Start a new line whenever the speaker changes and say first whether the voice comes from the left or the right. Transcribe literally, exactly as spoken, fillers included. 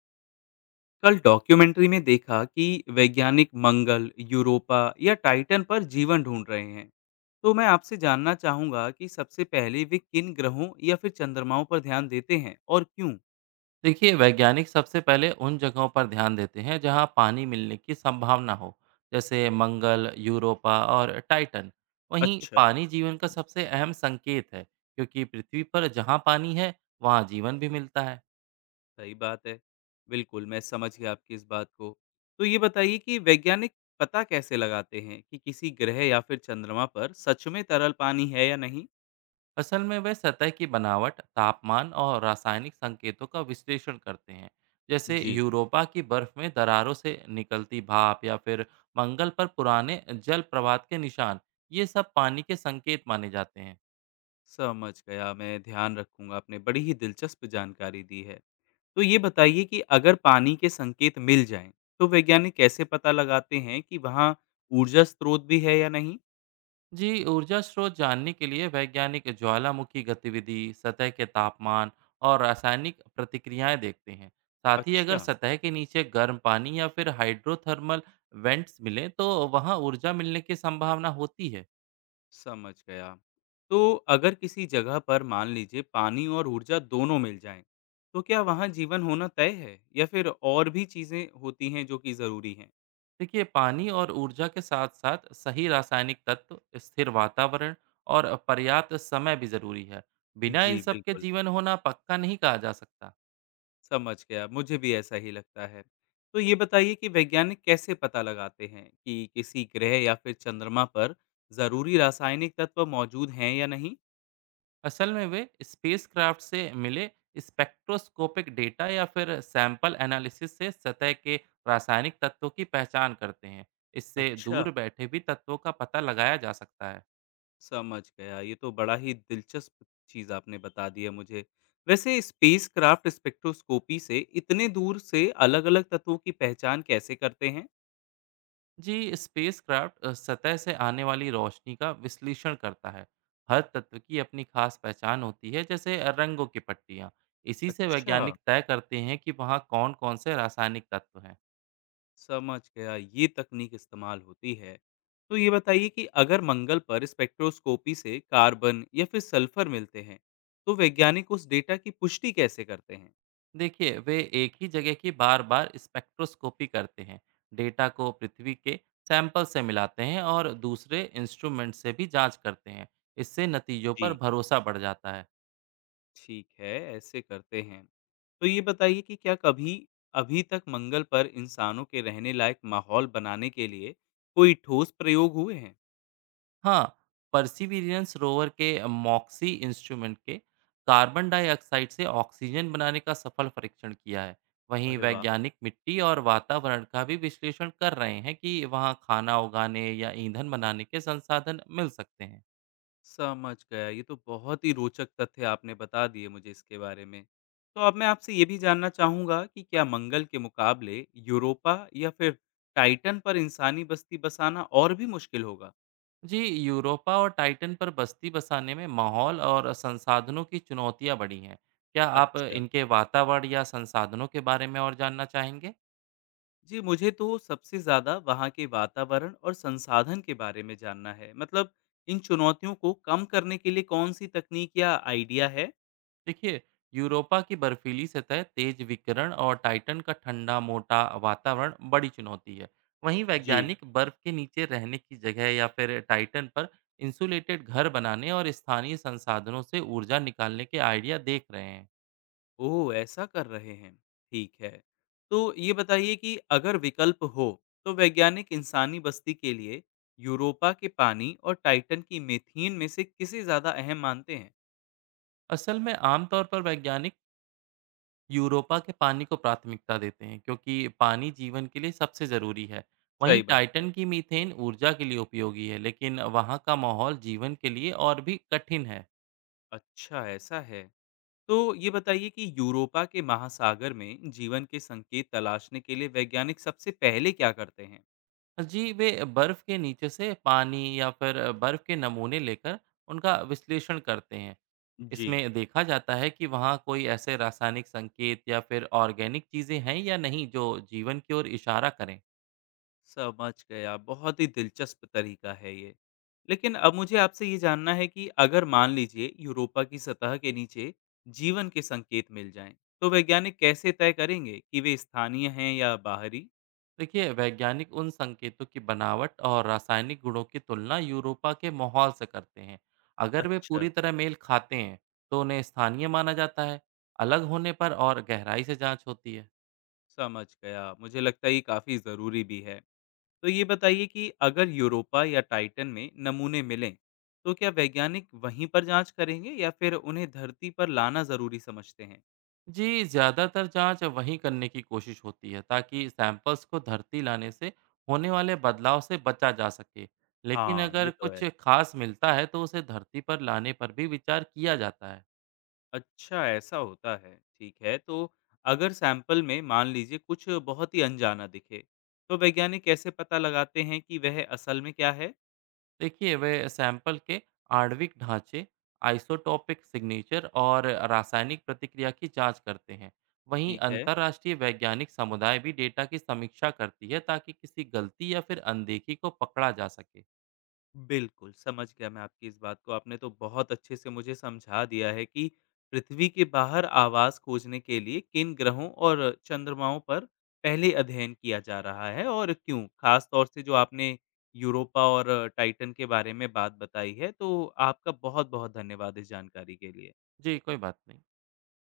left: कल डॉक्यूमेंट्री में देखा कि वैज्ञानिक मंगल, यूरोपा या टाइटन पर जीवन ढूंढ रहे हैं। तो मैं आपसे जानना चाहूंगा कि सबसे पहले वे किन ग्रहों या फिर चंद्रमाओं पर ध्यान देते हैं और क्यों?
right: देखिए वैज्ञानिक सबसे पहले उन जगहों पर ध्यान देते हैं जहां पानी मिलने की संभावना हो। जैसे मंगल, यूरोपा और टाइटन। वहीं
left: अच्छा,
right: पानी जीवन का सबसे अहम संकेत है, क्योंकि पृथ्वी पर जहां पानी है, वहां जीवन भी मिलता है।
left: सही बात है। बिल्कुल, मैं समझ गया आपकी इस बात को। तो ये बताइए कि वैज्ञानिक पता कैसे लगाते हैं कि किसी ग्रह या फिर चंद्रमा पर सच में तरल पानी है या नहीं?
right: असल में वे सतह की बनावट, तापमान और रासायनिक संकेतों का विश्लेषण करते हैं। जैसे
left: जी,
right: यूरोपा की बर्फ में दरारों से निकलती भाप या फिर मंगल पर पुराने जल प्रवाह के निशान। ये सब पानी के संकेत माने जाते हैं।
left: समझ गया। मैं ध्यान रखूंगा। आपने बड़ी ही दिलचस्प जानकारी दी है। तो ये बताइए कि अगर पानी के संकेत मिल जाएं, तो वैज्ञानिक कैसे पता लगाते हैं कि वहाँ ऊर्जा स्रोत भी है या नहीं?
right: जी, ऊर्जा स्रोत जानने के लिए वैज्ञानिक ज्वालामुखी गतिविधि, सतह के तापमान और रासायनिक प्रतिक्रियाएं देखते हैं। साथ ही अगर
left: अच्छा,
right: सतह के नीचे गर्म पानी या फिर हाइड्रोथर्मल वेंट्स मिले, तो वहां ऊर्जा मिलने की संभावना होती है।
left: समझ गया। तो अगर किसी जगह पर मान लीजिए पानी और ऊर्जा दोनों मिल जाएं, तो क्या वहाँ जीवन होना तय है या फिर और भी चीजें होती हैं जो कि जरूरी हैं?
right: देखिए, पानी और ऊर्जा के साथ साथ सही रासायनिक तत्व, स्थिर वातावरण और पर्याप्त समय भी जरूरी है। बिना इन
left: जी,
right: सब के
left: बिल्कुल।
right: जीवन होना पक्का नहीं कहा जा सकता।
left: समझ गया, मुझे भी ऐसा ही लगता है। तो ये बताइए कि वैज्ञानिक कैसे पता लगाते हैं कि किसी ग्रह या फिर चंद्रमा पर ज़रूरी रासायनिक तत्व मौजूद हैं या नहीं?
right: असल में वे स्पेसक्राफ्ट से मिले स्पेक्ट्रोस्कोपिक डेटा या फिर सैंपल एनालिसिस से सतह के रासायनिक तत्वों की पहचान करते हैं। इससे
left: अच्छा,
right: दूर बैठे भी तत्वों का पता लगाया जा सकता है।
left: समझ गया। ये तो बड़ा ही दिलचस्प चीज़ आपने बता दी है मुझे। वैसे स्पेसक्राफ्ट स्पेक्ट्रोस्कोपी से इतने दूर से अलग-अलग तत्वों की पहचान कैसे करते हैं?
right: जी, स्पेसक्राफ्ट अ, सतह से आने वाली रोशनी का विश्लेषण करता है। हर तत्व की अपनी खास पहचान होती है, जैसे रंगों की पट्टियाँ। इसी से
left: अच्छा,
right: वैज्ञानिक तय करते हैं कि वहाँ कौन कौन से रासायनिक तत्व हैं।
left: समझ गया, ये तकनीक इस्तेमाल होती है। तो ये बताइए कि अगर मंगल पर स्पेक्ट्रोस्कोपी से कार्बन या फिर सल्फर मिलते हैं, तो वैज्ञानिक उस डेटा की पुष्टि कैसे करते हैं?
right: देखिए, वे एक ही जगह की बार बार स्पेक्ट्रोस्कोपी करते हैं। डेटा को पृथ्वी के सैंपल से मिलाते हैं और दूसरे इंस्ट्रूमेंट से भी जांच करते हैं। इससे नतीजों पर
left: जी,
right: भरोसा बढ़ जाता है।
left: ठीक है, ऐसे करते हैं। तो ये बताइए कि क्या कभी अभी तक मंगल पर इंसानों के रहने लायक माहौल बनाने के लिए कोई ठोस प्रयोग हुए हैं?
right: हाँ, परसिवियरेंस रोवर के मॉक्सी इंस्ट्रूमेंट के कार्बन डाइऑक्साइड से ऑक्सीजन बनाने का सफल परीक्षण किया है। वहीं
left: अरे वाह!
right: वैज्ञानिक मिट्टी और वातावरण का भी विश्लेषण कर रहे हैं कि वहाँ खाना उगाने या ईंधन बनाने के संसाधन मिल सकते हैं।
left: समझ गया। ये तो बहुत ही रोचक तथ्य आपने बता दिए मुझे इसके बारे में। तो अब मैं आपसे ये भी जानना चाहूँगा कि क्या मंगल के मुकाबले यूरोपा या फिर टाइटन पर इंसानी बस्ती बसाना और भी मुश्किल होगा?
right: जी, यूरोपा और टाइटन पर बस्ती बसाने में माहौल और संसाधनों की चुनौतियां बढ़ी हैं। क्या आप
left: अच्छा,
right: इनके वातावरण या संसाधनों के बारे में और जानना चाहेंगे?
left: जी, मुझे तो सबसे ज़्यादा वहाँ के वातावरण और संसाधन के बारे में जानना है। मतलब, इन चुनौतियों को कम करने के लिए कौन सी तकनीक या आइडिया है?
right: देखिए, यूरोपा की बर्फीली सतह, तेज विकिरण और टाइटन का ठंडा मोटा वातावरण बड़ी चुनौती है। वहीं
left: जी,
right: वैज्ञानिक बर्फ के नीचे रहने की जगह या फिर टाइटन पर इंसुलेटेड घर बनाने और स्थानीय संसाधनों से ऊर्जा निकालने के आइडिया देख रहे हैं।
left: ओह! ऐसा कर रहे हैं। ठीक है। तो ये बताइए कि अगर विकल्प हो, तो वैज्ञानिक इंसानी बस्ती के लिए यूरोपा के पानी और टाइटन की मीथेन में से किसे ज़्यादा अहम मानते हैं?
right: असल में आमतौर पर वैज्ञानिक यूरोपा के पानी को प्राथमिकता देते हैं, क्योंकि पानी जीवन के लिए सबसे ज़रूरी है। वहीं
left: सही बात है।
right: टाइटन की मीथेन ऊर्जा के लिए उपयोगी है, लेकिन वहाँ का माहौल जीवन के लिए और भी कठिन है।
left: अच्छा, ऐसा है। तो ये बताइए कि यूरोपा के महासागर में जीवन के संकेत तलाशने के लिए वैज्ञानिक सबसे पहले क्या करते हैं?
right: जी, वे बर्फ़ के नीचे से पानी या फिर बर्फ़ के नमूने लेकर उनका विश्लेषण करते हैं।
left: जी।
right: इसमें देखा जाता है कि वहाँ कोई ऐसे रासायनिक संकेत या फिर ऑर्गेनिक चीज़ें हैं या नहीं जो जीवन की ओर इशारा करें।
left: समझ गए आप, बहुत ही दिलचस्प तरीका है ये। लेकिन अब मुझे आपसे ये जानना है कि अगर मान लीजिए यूरोपा की सतह के नीचे जीवन के संकेत मिल जाएँ, तो वैज्ञानिक कैसे तय करेंगे कि वे स्थानीय हैं या बाहरी?
right: देखिए, वैज्ञानिक उन संकेतों की बनावट और रासायनिक गुणों की तुलना यूरोपा के माहौल से करते हैं। अगर वे
left: अच्छा,
right: पूरी तरह मेल खाते हैं, तो उन्हें स्थानीय माना जाता है। अलग होने पर और गहराई से जांच होती है।
left: समझ गया। मुझे लगता है ये काफ़ी ज़रूरी भी है। तो ये बताइए कि अगर यूरोपा या टाइटन में नमूने मिलें, तो क्या वैज्ञानिक वहीं पर जाँच करेंगे या फिर उन्हें धरती पर लाना ज़रूरी समझते हैं?
right: जी, ज़्यादातर जांच वहीं करने की कोशिश होती है, ताकि सैंपल्स को धरती लाने से होने वाले बदलाव से बचा जा सके। लेकिन
left: हाँ, ये
right: अगर
left: तो है।
right: कुछ खास मिलता है, तो उसे धरती पर लाने पर भी विचार किया जाता है।
left: अच्छा, ऐसा होता है। ठीक है, तो अगर सैंपल में मान लीजिए कुछ बहुत ही अनजाना दिखे, तो वैज्ञानिक कैसे पता लगाते हैं कि वह असल में क्या है?
right: देखिए, वे सैंपल के आणविक ढांचे, आइसोटॉपिक सिग्नेचर और रासायनिक प्रतिक्रिया की जांच करते हैं। वहीं
left: ठीक है,
right: अंतर्राष्ट्रीय वैज्ञानिक समुदाय भी डेटा की समीक्षा करती है, ताकि किसी गलती या फिर अनदेखी को पकड़ा जा सके।
left: बिल्कुल समझ गया मैं आपकी इस बात को। आपने तो बहुत अच्छे से मुझे समझा दिया है कि पृथ्वी के बाहर आवास खोजने के लिए किन ग्रहों और चंद्रमाओं पर पहले अध्ययन किया जा रहा है और क्यों, खास तौर से जो आपने यूरोपा और टाइटन के बारे में बात बताई है। तो आपका बहुत बहुत धन्यवाद इस जानकारी के लिए।
right: जी, कोई बात नहीं।